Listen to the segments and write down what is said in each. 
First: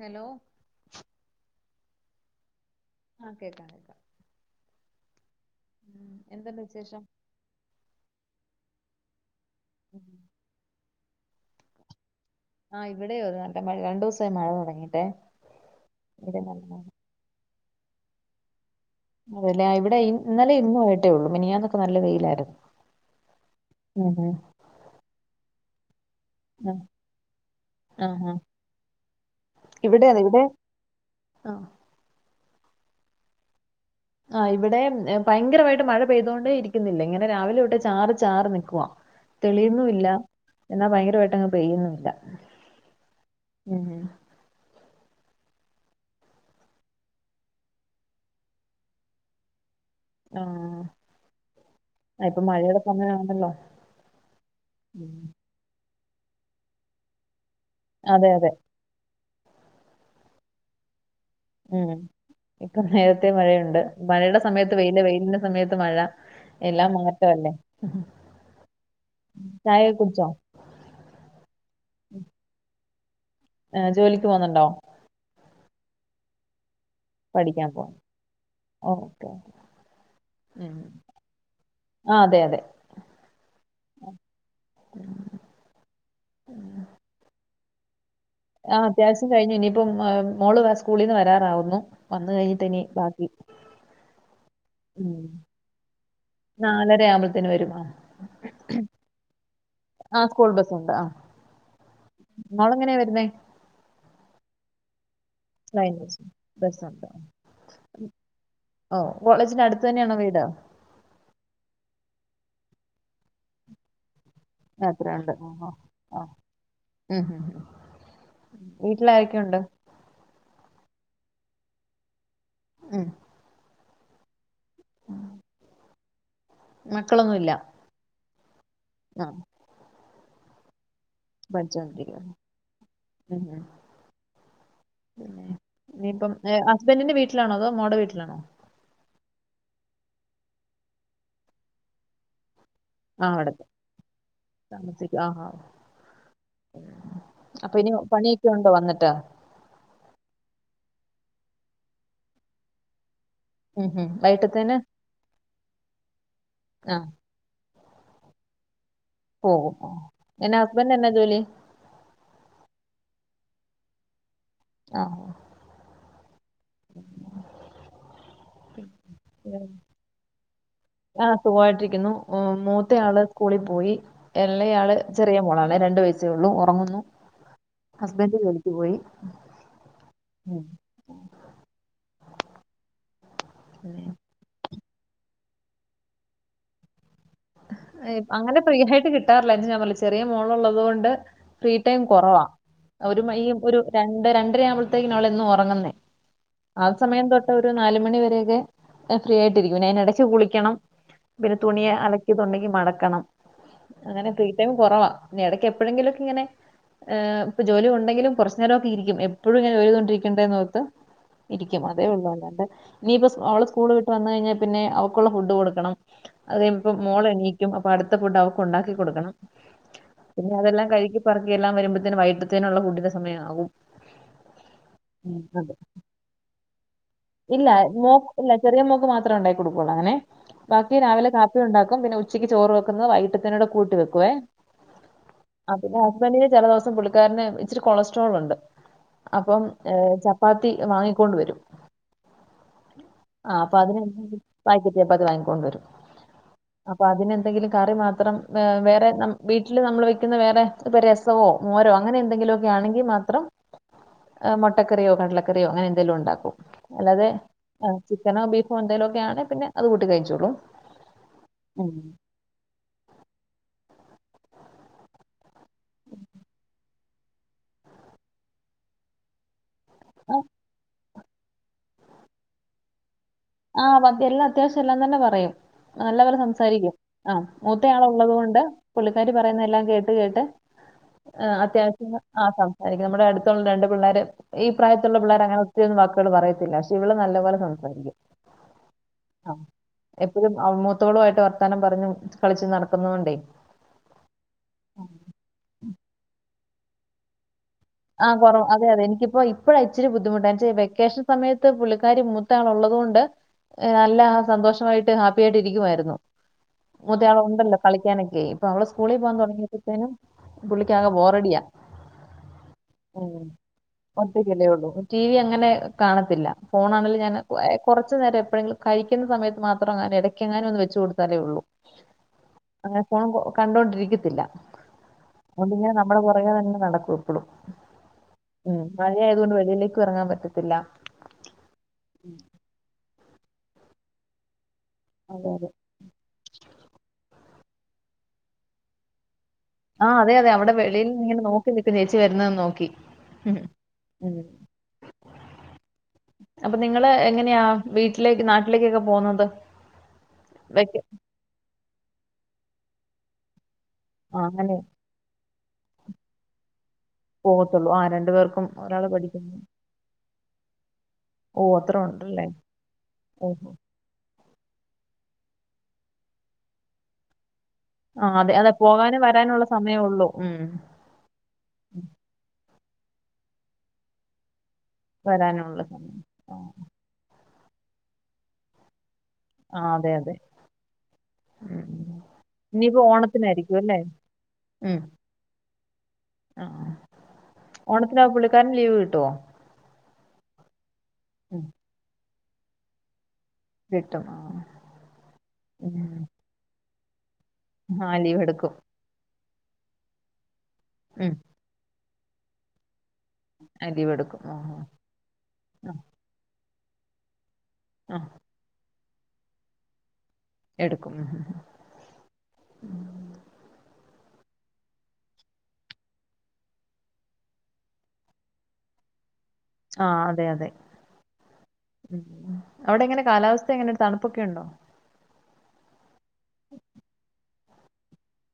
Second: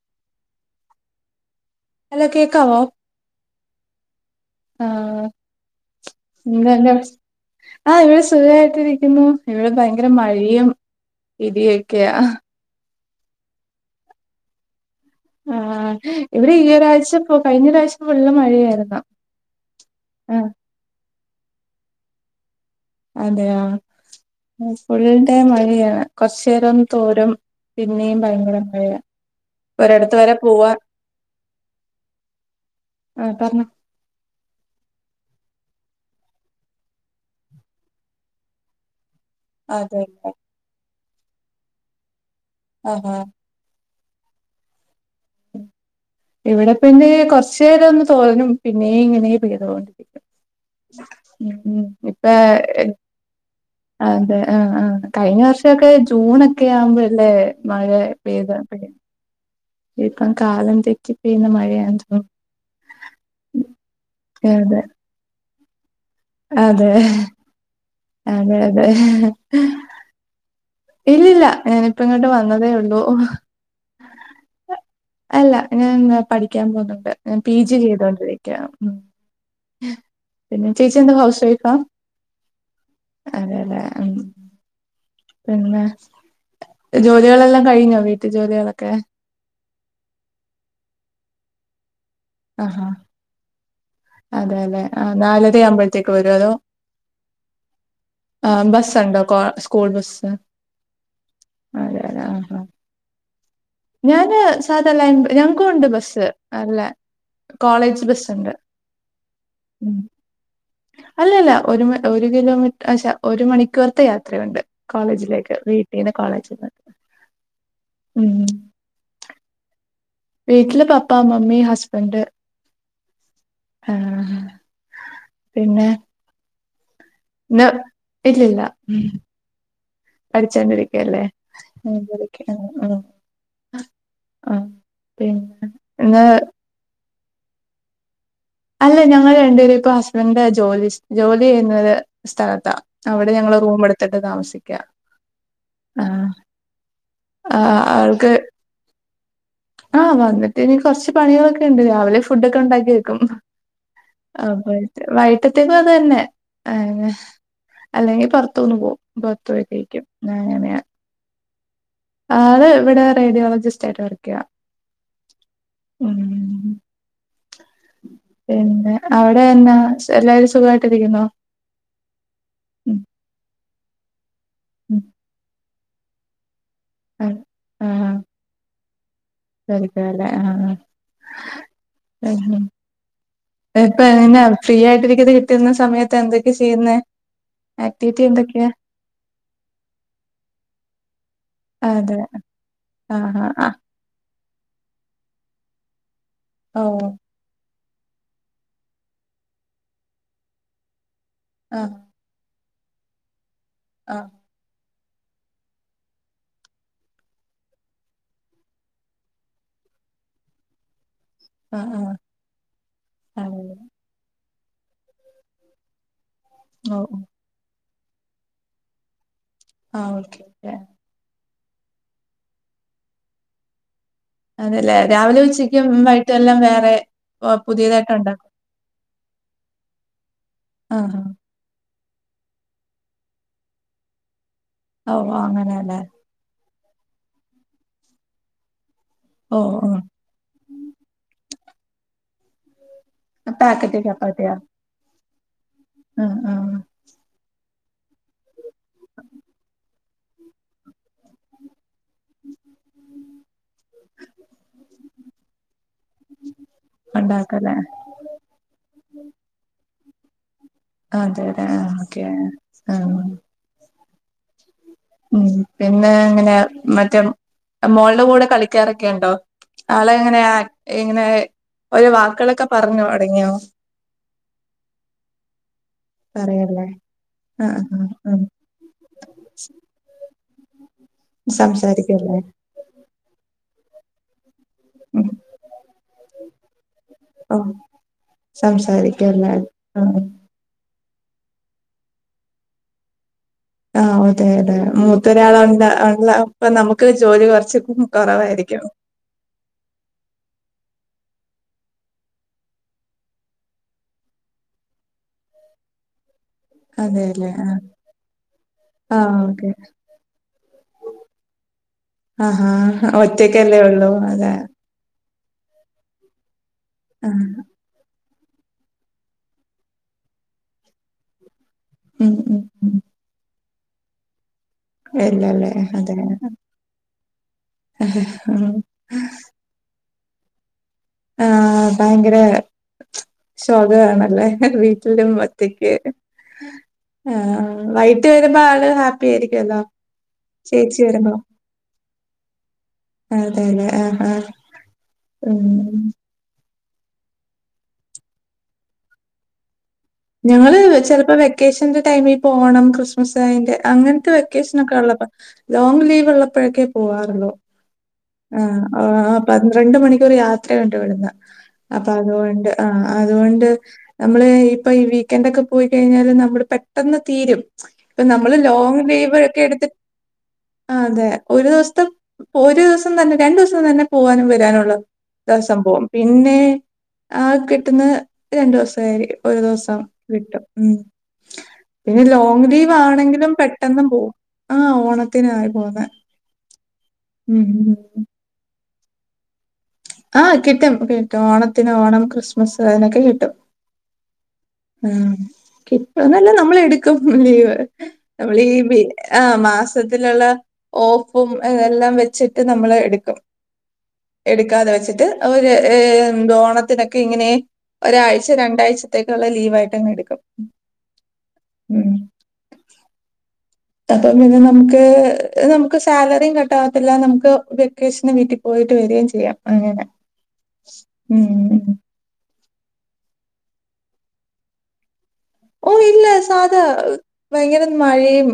Hello hello കേക്കാവോ ആ കേക്കാം കേക്കാം ആ ഉം എന്തുണ്ട് വിശേഷം [unintelligible] ആ ഇവിടെ സുഖായിട്ടിരിക്കുന്നു ഇവിടെ ഭയങ്കര മഴ്‌യും ഇടിയൊക്കെയാ ആ ഇവിടെയതാണ്ടെ മഴ് രണ്ടൂസായി മഴ തുടങ്ങിയിട്ടേ ആഹ് ഹ് ഇവിടെ ഈയൊരാഴ്ചപ്പോ കഴിഞ്ഞരാശം ഫുള്ള് മഴയായിരുന്ന് അതെല്ലെ ആ ഇവിടെ ഇന്നലെ ഇന്ന്വായ്ട്ടേള്ളൂ മിനിഞ്ഞാന്നൊക്കെ നല്ല വെയിലായിര്ന്ന് അതേയാ മ്ഫുള്ള് ടൈം മഴയാ കൊർശ്ശേരം ഉം തോരും ആഹ് പിന്നേം ആഹ് ഭയങ്കര മഴയാ ഇവിടെ ഒരേടത്ത് അതെ വരെ ഇവിടെ പോവാ ആഹ് ആഹ് പറഞ്ഞോ ആ ഇവിടേം ഏംഭയ്ങ്കരവായിട്ട് മഴ പെയ്തൊണ്ടേ ഇരിക്കുന്നില്ലിങ്ങനെ രാവിലൊട്ടൊ ചാറി ചാറി നിക്കുവാ തെളിയുന്നൂല്ല അതെല്ലേ എന്നാ ഭയങ്കരമായിട്ടങ്ങ് പെയ്യുന്നൂല്ല ആഹ് ഹ മ്മ്ഉം ഇവിടെ പിന്നെ കൊറച്ചേരൊന്ന് തോരും പിന്നേംങ്ങനെ പേയ്തോണ്ട് ആ ഉം മ്മ് ഇപ്പ ആ അതെ ആ ആ ഉം കഴിഞ്ഞ വർഷോക്കെ ജൂ ജൂണൊക്കെ ആവുമ്പോല്ലേ മഴ അതെ അതെ പെയ്തോണ്ടിരി ഇപ്പം കാലം തെറ്റി പെയ്യുന്ന ഉം മഴയാന്ന് തോന്നുന്നു. ഇപ്പൊ നേരത്തെ മഴയുണ്ട് മഴയുടെ സമയത്ത് അതെ വെയില് വെയിലിന്റെ സമയത്ത് മഴ അതെ എല്ലാം മാറ്റവല്ലേ മ്മ്ഹ് അതെ അതെ ചായേകുടിച്ചോ ഇല്ലില്ല ഞാനിപ്പങ്ങട്ട് വന്നതേ ഉള്ളൂ ഏ ജോലിക്ക് പോവ്ന്നുണ്ടോ അല്ല ഞാൻ പഠിക്കാൻ പോന്നുണ്ട് ഞാൻ പി ജി ചെയ്തോണ്ടിരിക്യാ മ്മ് ഓക്കെ ഹ്വേ പിന്നെ ഉം ചേച്ചി എന്താ ഹൌസ്‌വൈഫാ ആ അതെ അതെ അതേ അതേ അം പിന്നെ ജോലികളെല്ലാം കയ്ഞ്ഞോ വീ ആ അത്യാവശ്യം കയ്ഞ്ഞു ഇനീപ്പം ആമ് മോള് വേം സ്കൂളിൽ നിന്ന് വരാറാവുന്നു വന്ന് കഴ്ഞ്ഞിട്ടിനി ബാക്കി അതേലെ ആ ഉം നാലരയാവുമ്പോഴത്തേക്ക് വര്വോ അതോ നാലര ആവുമ്പോഴത്തേന് വരും ആ ആ ബസ്സൊണ്ടോ കോ സ്കൂ സ്കൂൾ ആ ബസ് സ്കൂൾ ബസ്സുണ്ട് ആ അതേതെ ആഹ്ഹ മോളെങ്ങനെയാ വരുന്നേ ഞാന് സാധാ ലൈൻ ബ ഞങ്ങ്ക്കുണ്ട് ബസ്സ് നല്ലെ ഉം ഓ കോളേജിന്റെ അടുത്ത് ഉം തന്നെയാണോ വീട് അല്ലല്ല ഒരുമ ഒരു കിലോമീറ്റ ശ്ശെ ഒരുമണിക്കൂറത്തെ യാത് ത്രേംണ്ട് അത്രയുണ്ട് കോളേജിലേക്ക് ഓഹോ വീട്ടീന്ന് ആ കോളേജിന്ന് ഉം ഉം വീട്ടിലാരൊക്കെയുണ്ട് വീട്ടില് പപ്പാ മമ്മി ഹസ്ബന്റ്‌ ഉം ആ ഹ്ഹാ പിന്നെ മക്കളൊന്നുല്ല ഇല്ലഇല്ല പഠിച്ചോണ്ടിരികു ഇരിക്കുല്ല [inaudible] പഠിച്ചോണ്ടിരിക്കുന്നു ഉം ഉം പിന്നെ ഇനിയിപ്പം ഹസ്ബൻഡിന്റെ വീട്ടിലാണോ അതോ മോളേടെ വീട്ടിലാണോ അല്ല ഞങ്ങൾ രണ്ടുപേരും ഇപ്പൊ ഹസ്ബൻഡ് ജോലി ജോലി ചെയ്യുന്ന സ്ഥലത്താ ആ അവിടെ ഞങ്ങള് അവിടത്തെ റൂം എടുത്തിട്ട് താമസിക്കുക താമസിക്കും ആ ആ ആ അപ്പൊ ഇനി പണിയൊക്കെ ഉണ്ടോ വന്നിട്ടാ ആഹ് വന്നിട്ട് ഇനി കുറച്ച് പണികളൊക്കെ ഉണ്ട് രാവിലെ ഫുഡൊക്കെ ഉണ്ടാക്കി വക്കും ഉം ഉം അപ്പോ വൈകിട്ടത്തേന് വൈട്ടത്തേക്കും അത് തന്നെ അ ആ അല്ലെങ്കിൽ പുറത്തൂന്ന് പോും പുറത്ത പോയി പോകും ആ. കഴിക്കും ഞാന്‍ എന്നാ അങ്ങനാ ഹസ്ബൻഡ് എന്നാ ജോലി അത് ഇവിടെ റേഡിയോളജിസ്റ്റ് ആയിട്ട് വർക്ക് ചെയുക ആ ഉം [inaudible] പിന്നെ അവിടെ എന്നാ എല്ലാരും സുഖായിട്ടിരിക്കുന്നോ ആ സുഖമായിട്ടിരിക്കുന്നു മൂത്ത ഉം ആള് സ്കൂ സ്കൂളി പോയി എളായാള് ഉം ചെറിയ മോളാണ് രണ്ടു വയസ്സേയുള്ളൂ ഒറങ്ങുന്നു ആഹ് ഹസ്ബന്റ് ജോലിക് പോയി ജോലിക്ക് പോയല്ലേ അ ഉം അ ഇപ്പൊ പിന്നെ, എങ്ങനെ ഫ്രീ ആയിട്ടിരിക്കുന്ന സമയതെന്തൊക്കെ ചെയ്യുന്നു ങ്‌ ഹ ങ്‌ അങ്ങനെ ഫ്രീ ആയിട്ട് കിട്ടാറില്ല ചെറിയ മോളുള്ളത്കൊണ്ട് ഫ്രീ ടൈം അതെ കുറവാണ് ഒരു മണി ആഹ് ആഹ് ഒരു രണ്ടു രണ്ടര ആവുമ്പോത്തിന് അവൾ ആഹ് ഓ ഉറങ്ങുന്നആ സമയം തൊട്ട് ചെലപ്പോ നാല് മണി വരെ ഫ്രീ ആയിട്ട് ഇരിക്കും അയിന്റെ എടക് കുളിക്കണം പിന്നെ തുണി ആഹ് അല ന്റെങ്കിൽ മടക്കണം അങ്ങനെ ആഹ് ഫ്രീ ടൈം കുറവാ എടക് എപ്പളെങ്കിലൊക്കെ ങ്ങനെ ങ്‌ഇപ്പം ജോലി ഉണ്ടെങ്കിലും കൊറച്ചു നേരംക്കെ ഇരിക്കും എപ്പളും ഇങ്ങനെ ഒരു തൊട്ടിരിക്കേണ്ട ഇരിക്കും അതെ ആഹ് ഉള്ളു അല്ലാണ്ടെ നീ പ്പം ആഹ് സ്കൂഓളെ സ്കൂൾ വിട്ട് വന്ന് കയിഞ്ഞ പിന്നെ അവക്കുള്ള ഫുഡ്‌ കൊടുക്കണം അത് കഴിയുമ്പം ഓ ഓ മോള് എണീക്കും അടുത്ത ഫുഡ്‌ അവക്ക് ണ്ടാക്കി കൊടുക്കണം ആഹ് ഓക്കെ പിന്നെ ഓക്കെ അതെല്ലാം കഴുകി പൊറുക്കി എല്ലാം വരുമ്പത്തിന് വൈകീട്ടത്തുള്ള ഫുഡിന്റെ സമയം ആവും അതെല്ലേ രാവിലെ ഉച്ചക്കും വൈകീട്ടെല്ലാം വേറെ ഓഹ് ഇല്ല പുതിയതായിട്ട് ഉണ്ടാക്കും മോൾക് ചെറിയ മോൾക് മാത്രം അങ്ങനെ ഉണ്ടാക്കികൊടുക്കുള്ളു അങ്ങനെ ബാക്കി ആഹ് രാവിലെ കാപ്പി കുടിച് ണ്ടാകും പിന്നെ ഉച്ചക്ക് ചോർ വെക്കുന്നു വൈകീട്ടത്തേക് കൂട്ടി വെക്കുവെ ആഹ് ഓഹ് അത് അങ്ങനെയല്ലേ കാപ്പി ണോ ചെലതിസം പ്പം പുള്ളിക്കാരന് ഇച്ചിരി കൊളസ്‌ട്രോൾ ഉണ്ട് അപ്പം ഓഹ് ഓഹ് ചപ്പാത്തി വാങ്ങി കൊണ്ട് വരും അ പ്പത് പാക്കറ്റ് ചപ്പാത്തിയാ അങ്ങിനെ വാങ്ങി കൊണ്ടുരും ആഹ് ആഹ് അപ്പം അതിനെന്തെകിലും കറി മാത്രം വേറെ വീട്ടില് നമ്മൾ വെക്കുന്ന രസവോ മോരോ അങ്ങനെഎന്തെങ്കിലൊക്കെ ആണെങ്കിൽ മാത്രം മൊട്ടകറിയോ കടലകറിയോ അങ്ങനെ എന്തേലും ഉണ്ടാകും അല്ലാതെ ഉണ്ടാക്കല്ലേ ചിക്കനോ ബീഫോ ണ്ട് തൊക്കെ യാണെ പിന്നെ അതു കൂട്ടി കഴിച്ചോളും അതെ ല്ലെ ഉം ആ ഓകെ ആ പിന്നെ ങ്ങനാ മറ്റേ മോൾടെ കൂടെ കളിക്കാറൊക്കെ ണ്ടോ ആ ആളെങ്ങനെയാ ഇങ്ങനെ ഒരു വാക്കെളൊക്കെ പറഞ്ഞു തുടങ്ങിയോ ആ വാക്കെല്ലാം അത്തിയാവഷിം എല്ലാംന്നെല്ലാം പറയും നല്ല പോലെ പറയല്ലേ സംസാരിക്കും ആ ആഹ് മൂത്തയാള് ആഹ് ഉള്ളത് ആഹ് കൊണ്ട് പുള്ളിക്കാരി പറയുന്നതെല്ലാം കേട്ട് അത് കേട്ട് ആ അത്ത്യവാഷിം സംസാരിക്കുവല്ലേ ആ സംസാരിക്കും നമ്മുടെ അടുത്തുള്ള രണ്ട് പിള്ളേര് ഈ പ്രായത്തിലുള്ള ഉം പിള്ളേർ അങ്ങനെ ഒത്തിരി വാക്കുകളൊന്നും പറയത്തില്ല പക്ഷേ ഇവൾ നല്ല പോലെ സംസാരിക്കും സംസാരിക്കില്ല.. മൂത്തവളുമായിട്ട് വർത്താനം പറഞ്ഞു കളിച്ചും നടക്കുന്നത് കൊണ്ട് ആ അതെ അതെ മൂത്തരാളവുണ്ടെ അപ്പം ഞമ്മക് ജോലി കൊറച്ച് ആ കുറവ അതെ അതെ എനിക്ക് ഇപ്പഴാ ഇച്ചിരി ബുദ്ധിമുട്ട് പക്ഷേ വെക്കെ സമയത്ത് പുള്ളിക്കാരി മൂത്തയാൾ ഉള്ളത് കൊണ്ട് ങ്‌ നല്ല സന്തോഷയിട്ട് ഹാപ്പിയായിട്ട് ഇരിക്കുമായിരുന്നു മൂത്തയാൾ അതെല്ലേ ഉണ്ടല്ലോ കളിക്കാനൊക്കെ ഇപ്പം അവൾ സ്കൂളിൽ പോവാൻ ആഹ് ഓക്കെ തൊടങ്ങിയപ്പോത്തേക്കും പുള്ളിക്കാകെ ബോറടിയാ ആ ഹാ ഹ ഒറ്റക്കല്ലേ ഉള്ളു ടീവി അങ്ങനെ കാണാത്തില്ല ഫോൺ ആണെങ്കി ആഹ് കൊറച്ചു നേരെ എപ്പോളെങ്കിലും കഴിക്കുന്ന സമയത്ത് മാത്രങ്ങനെ എടക് എങ്ങാനും വെച്ച് കൊടുത്താലേ ഉള്ളു ഉം ഉം ഉം അങ്ങനെ ഫോൺ കണ്ടോണ്ടിരിക്കത്തില്ല ഇല്ലല്ലേ ഓളിങ്ങനെ അതെ നമ്മളെ പുറകിലങ്ങനാ നടക്കും ഇങ്ങനെ ആഹ് ഉം മഴയായത് കൊണ്ട് വെളിയിലേക്കും ഇറങ്ങാൻ പറ്റത്തില്ല ആ ഭയങ്കര ശോക ആണല്ലേ വൈകീട്ട് അതെ അതെ വരുമ്പം ആള് ഹാപ്പി യായിരിക്കും ലെ ആ അതെ അതെ അവിടെ വെളിയില് ങ്ങനെ നോക്കി നിക്കും ചേച്ചി വരുന്നതും നോക്കി ഉം അതെ യതേ അ ആ ഉം. ഉം അപ്പം നിങ്ങള് എങ്ങനെയാ വീട്ടിലേക്ക് നാട്ടിലേക് ഒക്കെ പോകുന്നത് ഞങ്ങള് വെക്ക ചെലപ്പോ വെക്കേഷന്റെ ടൈമിൽ പോകണം ക്രിസ്മസ് അയിന്റെ അങ്ങനത്തെ ആ അങ്ങനെ വെക്കേഷൻ ഒക്കെ ഉള്ളപ്പോ ലോങ്ങ് ലീവ് ഉള്ളപ്പോഴൊക്കെ പോവത്തുള്ളൂ അയന്നെ ആ പന്ത്രണ്ട് മണിക്കൂർ യാത്ര കൊണ്ട് വിടുന്ന ഓ അത്ര അപ്പൊ ഉണ്ടല്ലേ അതുകൊണ്ട് ആ അതുകൊണ്ട് ഓഹോ നമ്മള് ഇപ്പൊ ഈ വീക്കെൻഡ ഒക്കെ പോയി കഴിഞ്ഞാല് നമ്മള് പെട്ടെന്ന് തീരും. ഇപ്പ ആ അതെ നമ്മള് അതെ ലോങ് പോകാനും ലീവ ഒക്കെ വരാനുള്ള എടുത്തി സമയമേ ഉള്ളൂ ഉം അതെ ഒരു ദിവസത്തെ ഒരു ദിവസ സം തന്നെ രണ്ടു ദിവസം തന്നെ പോവാനും വരാനുള്ള വരാനുള്ള സംഭവം സമയം ആ പിന്നെ ആ കിട്ടുന്ന രണ്ടു ദിവസമായി ഒരു ആ ദിവസം അതെ അതെ കിട്ടും ഉ ഉം ഉം. പിന്നെ ലോങ് ലീവ് ഇനിയിപ്പോ ആണെങ്കിലും ഓണത്തിനായിരിക്കും അല്ലേ പെട്ടെന്ന് പോവും ആ ഉം ഓണത്തിന് ആയി പോന്നെ ആ ഉം ഉം. ഓണത്തിനാ പുള്ളിക്കാരൻ ലീവ് കിട്ടോ ആ കിട്ടും കിട്ടും ഓണത്തിന് ഓണം ക്രിസ്മസ് അതിനൊക്കെ കിട്ടും. കിട്ടും. ആ ഉം. കിട്ടന്നല്ല നമ്മൾ എടുക്കും ലീവ് ആ ലീവ് നമ്മള എടുക്കും ആ മാസത്തിലുള്ള ഉം ഓഫും അതെല്ലാം വെച്ചിട്ട് നമ്മൾ എടു ആ ലീവ് എടുക്കും ആ എടുക്കാതെ വെച്ചിട്ട് അവര് ആ ഓണത്തിനൊക്കെ ഇങ്ങനെ - ആ ഒരാഴ്ച രണ്ടാഴ്ചത്തേക്കുള്ള ലീവായ്ട്ട് അങ്ങ് എടുക്കും എടുക്കും. അപ്പൊ പിന്നെ നമുക്ക് നമുക്ക് സാലറിയും കട്ടാവത്തില്ല നമുക്ക് വെക്കേഷന് വീട്ടിൽ പോയി വരിയും ചെയ്യാം അങ്ങനെ ആ അതെ അതെ ഉ ഉം. അവിടെ എങ്ങനെ കാലാവസ്ഥ എങ്ങനെ തണുപ്പൊക്കെ ഉണ്ടോ? ഓ ഇല്ല സാധാ ഭയങ്കര മഴയും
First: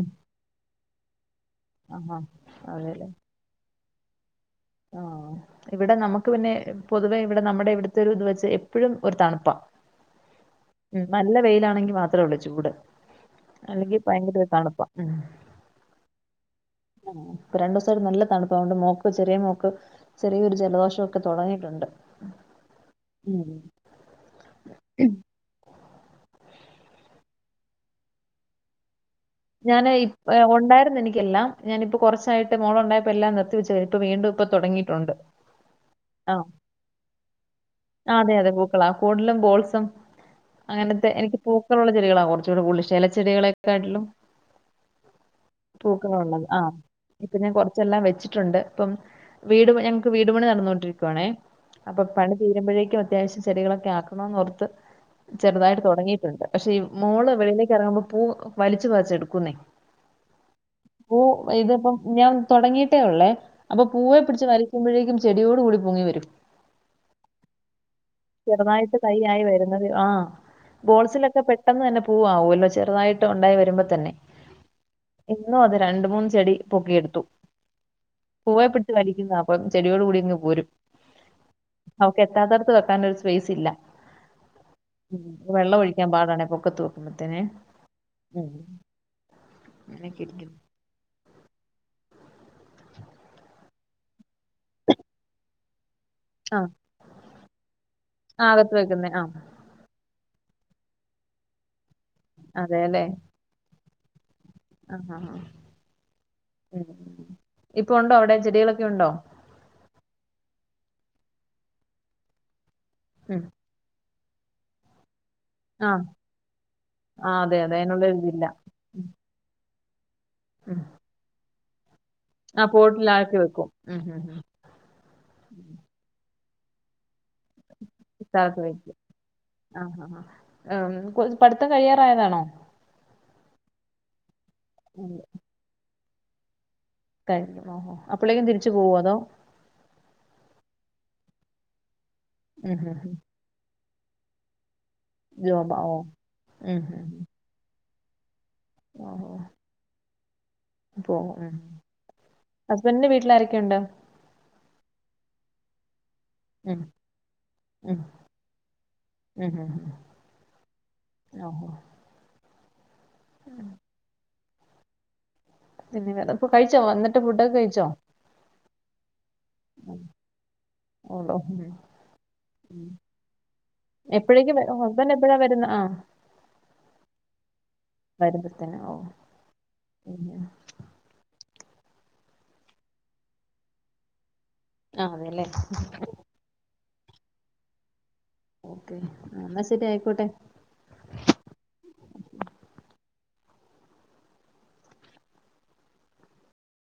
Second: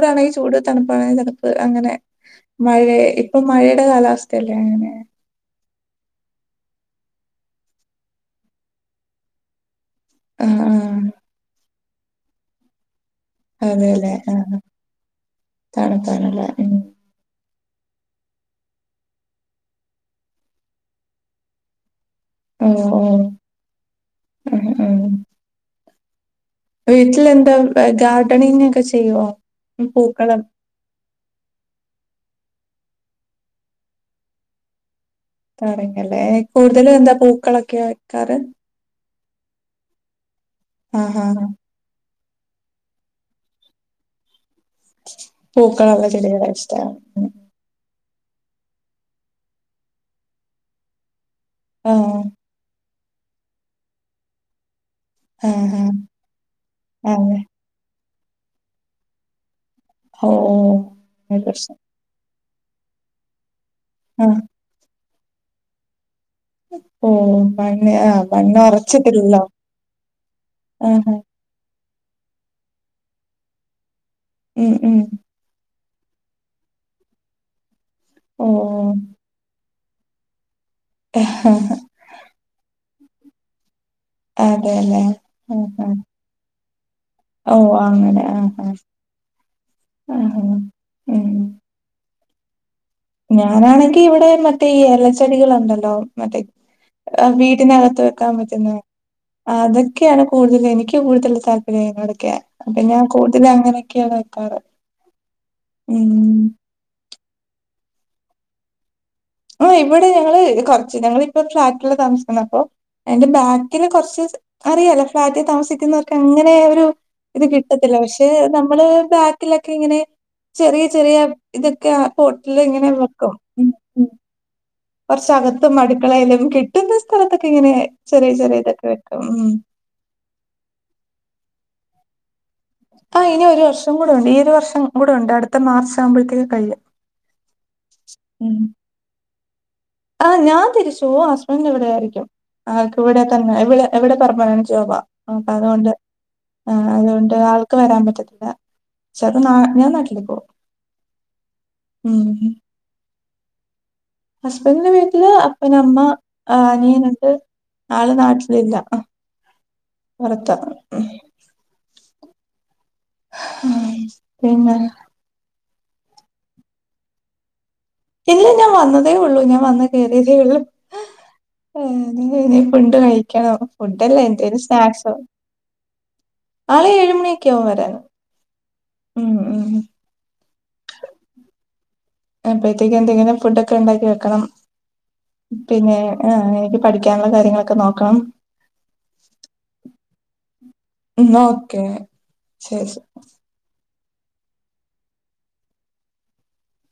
ഉം. ചൂട് തണുപ്പാ അങ്ങനെ ആഹാ മഴ ഇപ്പൊ മഴയുടെ കാലാവസ്ഥയല്ലേ അങ്ങനെ. ആ ഇവിടെ നമുക്ക് പിന്നെ പൊതുവെ ഇവിടെ നമ്മുടെ ഇവിടുത്തെ ഒരു ഇത് വെച്ച് എപ്പോഴും ഒരു തണുപ്പാ ആ ഉ നല്ല വെയിലാണെങ്കി മാത്രേ ഉള്ളൂ ചൂട് ആ അല്ലെങ്കിൽ അതെല്ലേ ആ ഭയങ്കര തണുപ്പാ തണുപ്പാണല്ലേ ഉം. ഇപ്പൊ രണ്ട ദിവസം ഒരു നല്ല തണുപ്പാവുണ്ട് മോക്ക് ചെറിയ മോക്ക് ചെറിയൊരു ജലദോഷംക്കെ തെടങ്ങിട്ടുണ്ട്. ഓ ഓ ഉം [inaudible] ഉം വീട്ടിൽ എന്താ ഗാർഡനിംഗ ക്കെ ഞാന് ഇപ്പ ഉണ്ടായിരുന്ന് എനിക്കെല്ലാം ഞാനിപ്പ കൊറച്ച് മോളുണ്ടായപ്പോ എല്ലാം നിർത്തിവെച്ച ഇപ്പ വീണ്ടുംഇപ്പൊ തെടങ്ങയിട്ടുണ്ട്. തുടങ്ങല്ലേ കൂടുതലും എന്താ പൂക്കളൊക്കെ വെക്കാറ് ഫോഡലും ബോൾസും ആ അങ്ങനത്തെ ആ ആ. എനിക്ക് പൂക്കളുള്ള ചെടികളാ കൊ കുച്ചൂടെ ഉശ ചച്ചെടികളൊക്കാ ട്ടിലും. പൂക്കളുള്ള പൂക്ക ഉള്ളത് ചെടികളെ ആ ഇഷ്ടാണ് ഇപ്പൊ ഞാൻ കൊറച്ചെല്ലാം വെച്ചി ട്ടുണ്ട് അപ്പം വീട് ഞങ്ങക്ക് വീട്പണി നടന്നുകോണ്ടിരിക്കുവാണേ അപ്പൊ ആഹ് പണി തീരുമ്പോഴേക്കും. അത്യാവശ്യം ചെടികളൊക്കെ ആക്കണന്ന് റത്ത് ആഹ് ചെറുതായിട്ട് ആഹ് തുടങ്ങിട്ടുണ്ട് പക്ഷേ ഈ മോള് അതെ വളിയിലേക്ക്റങ്ങുമ്പോ പൂ വലിച്ചു വച്ച എടുക്കുന്നേ ഓ പൂ അത് പ്രശ്നം ഇതിപ്പം ഞാൻ തുടങ്ങിയിട്ടേ ഉള്ളേ അപ്പൊ പൂവേ ആഹ് പിടിച്ച് വരയ്ക്കുമ്പോഴേക്കും ചെടിയോട് കൂടി പൊങ്ങി വരും. ഓ പൈ ചെറുതായിട്ട് തൈആയി വരുന്നത് ആ ആഹ് ഗോൾസിലൊക്കെ പെട്ടെന്ന് തന്നെ പൂവു ആമൂല്ലോ ചെറുതായിട്ട് ഉണ്ടായി വരുമ്പോൾ തന്നെ ഉം ഉം രണ്ട മൂന്ന് ചെടി പൊക്കിയ എടുത്തു ഓ പൂവെപിടിച്ചു വലിക്കുന്ന അപ്പം ചെടിയോട് കൂടി ഇങ്ങ് പോരും. അവക്ക് എത്താത്തടത്ത് വെക്കാൻ ഒരു സ്പേസ് ഇല്ല. അതെല്ലേ ആഹ് വെള്ളം ആഹ് ഒഴിക്കാൻ പാടാണ് ഇപ്പൊ - - ഓ അങ്ങനെ ആഹ് ആഹ അങ്ങനെയൊക്കെ ആഹ ഇരിക്കുന്നു ഉ ഞാനാണെങ്കി ഇവിടെ മറ്റേ ഈ ഏലച്ചെടികളുണ്ടല്ലോ? മറ്റേ ആഹ് വീട്ടിനകത്ത് വെക്കാൻ അകത്ത് പറ്റുന്നത് വെക്കുന്നേ ആഹ് അതൊക്കെയാണ് കൂടുതൽ എനിക്ക് കൂടുതൽ താല്പര്യങ്ങളൊക്കെയ അപ്പൊ ഞാൻ കൂടുതല അങ്ങനൊക്കെയ വെ ആ ആ ആ ഉ ഇപ്പൊ ഉണ്ടോ അവിടെ ചെടികളൊക്കെ ഉണ്ടോ, ആ ഇവിടെ ഞങ്ങള് കൊറച്ച് ഞങ്ങളിപ്പോ ഫ്ലാറ്റില് താമസിക്കുന്ന അപ്പൊ, എന്റെ ഉം ബാക്കിന് കൊറച്ച് അറിയാലോ, ഫ്ലാറ്റിൽ ആഹ് താമസിക്കുന്നവർക്ക് അങ്ങനെ ഒരു ആഹ് ഇത് അതെ അതെ കിട്ടത്തില്ല അതിനുള്ള പക്ഷെ ഒരിതില്ല നമ്മള് ബാക്കിലെ ഇങ്ങനെ ഉം ചെറിയ ചെറിയ ഇതൊക്കെ ആ പോട്ടിൽ ആഹ് ഇങ്ങനെ വെക്കും, പോട്ടിലാക്കി ഉം ഉം ഉം കുറച്ചകത്തും അടുക്കളലും കിട്ടുന്ന സ്ഥ് സ്ഥലത്തൊക്കെ ഇങ്ങനെ ചെറിയ ചെറിയ ഇതൊക്കെ വെക്കും ഉം, ആഹ് പ്രായതാണോ, ആ ഇനി ഒരു വർഷം കൂടെ ഉണ്ട് ഈ ഒരു വർഷം ഉം, കൂടെ ഉണ്ട് അടുത്ത മാർച്ച് ആകുമ്പോഴത്തേക്ക് കഴിയു, കഴഞ്ഞും ആഹാ അപ്പോഴേക്കും തിരിച്ചു പോവോ അതോ, ആ ഞാൻ തിരിച്ചു ഹസ്ബൻഡ് ഇവിടെ ആയിരിക്കും ഉം ഉം ആൾക്ക് ഉം ഇവിടെ തന്നെ ഇവിടെ, എവിടെ പെർമനന്റ് ജോബാ അപ്പെ ജോബാ അതുകൊണ്ട് ഓഹ് ങേ ഉം ഉം ഉം അതുകൊണ്ട് ആൾക്ക് വരാൻ പറ്റത്തില്ല, ചെപ്പോ ഞാ നാട്ടില്, പോവും പോ ഉ ഉം ഹസ്ബറ്റിന്റെ വീട്ടില് ആരൊക്കെയുണ്ട്, ഹസ്ബൻഡിന്റെ വീട്ടില് അപ്പന് അമ്മ, ആ ഉം അനിയനുണ്ട് ഉം ആള് നാട്ടിലില്ല, ഉം ഉം ഉം. വറത്ത, ഓഹോ ആ പിന്നെ ന്താ പിന്നപ്പൊ കഴിച്ചോ വന്നിട്ട് ഫുഡൊക്കെ കഴിച്ചോ? ഇല്ല ഞാൻ വന്നതേ ഉള്ളു ഞാൻ വന്ന് ഉം. കയറിയതേ ഉള്ളൂ, ഓളോ ഉം. ഏ ഇനി ഉം. ഫുഡ് കഴിക്കണോ ഫുഡല്ല എന്തേലും സ്നാക്സോ ആഹ, ആള് ഏഴുമണിയൊക്കെ ആകും വരാന് വരുമ്പത്തന്നെ ഓ ഉം ഉ, പിന്നെ അപ്പത്തേക്ക് എന്തെങ്കിലും ഫുഡ് ഒക്കെ ഉണ്ടാക്കി വെക്കണം, ആ അതെല്ലേ പിന്നെ ആ പഠിക്കാനുള്ള കാര്യങ്ങളൊക്കെ നോക്കണം, ഓക്കെ എന്നാ ശരി ആയിക്കോട്ടെ, ഉം ന്ന ഓക്കെ ശരി ശെ,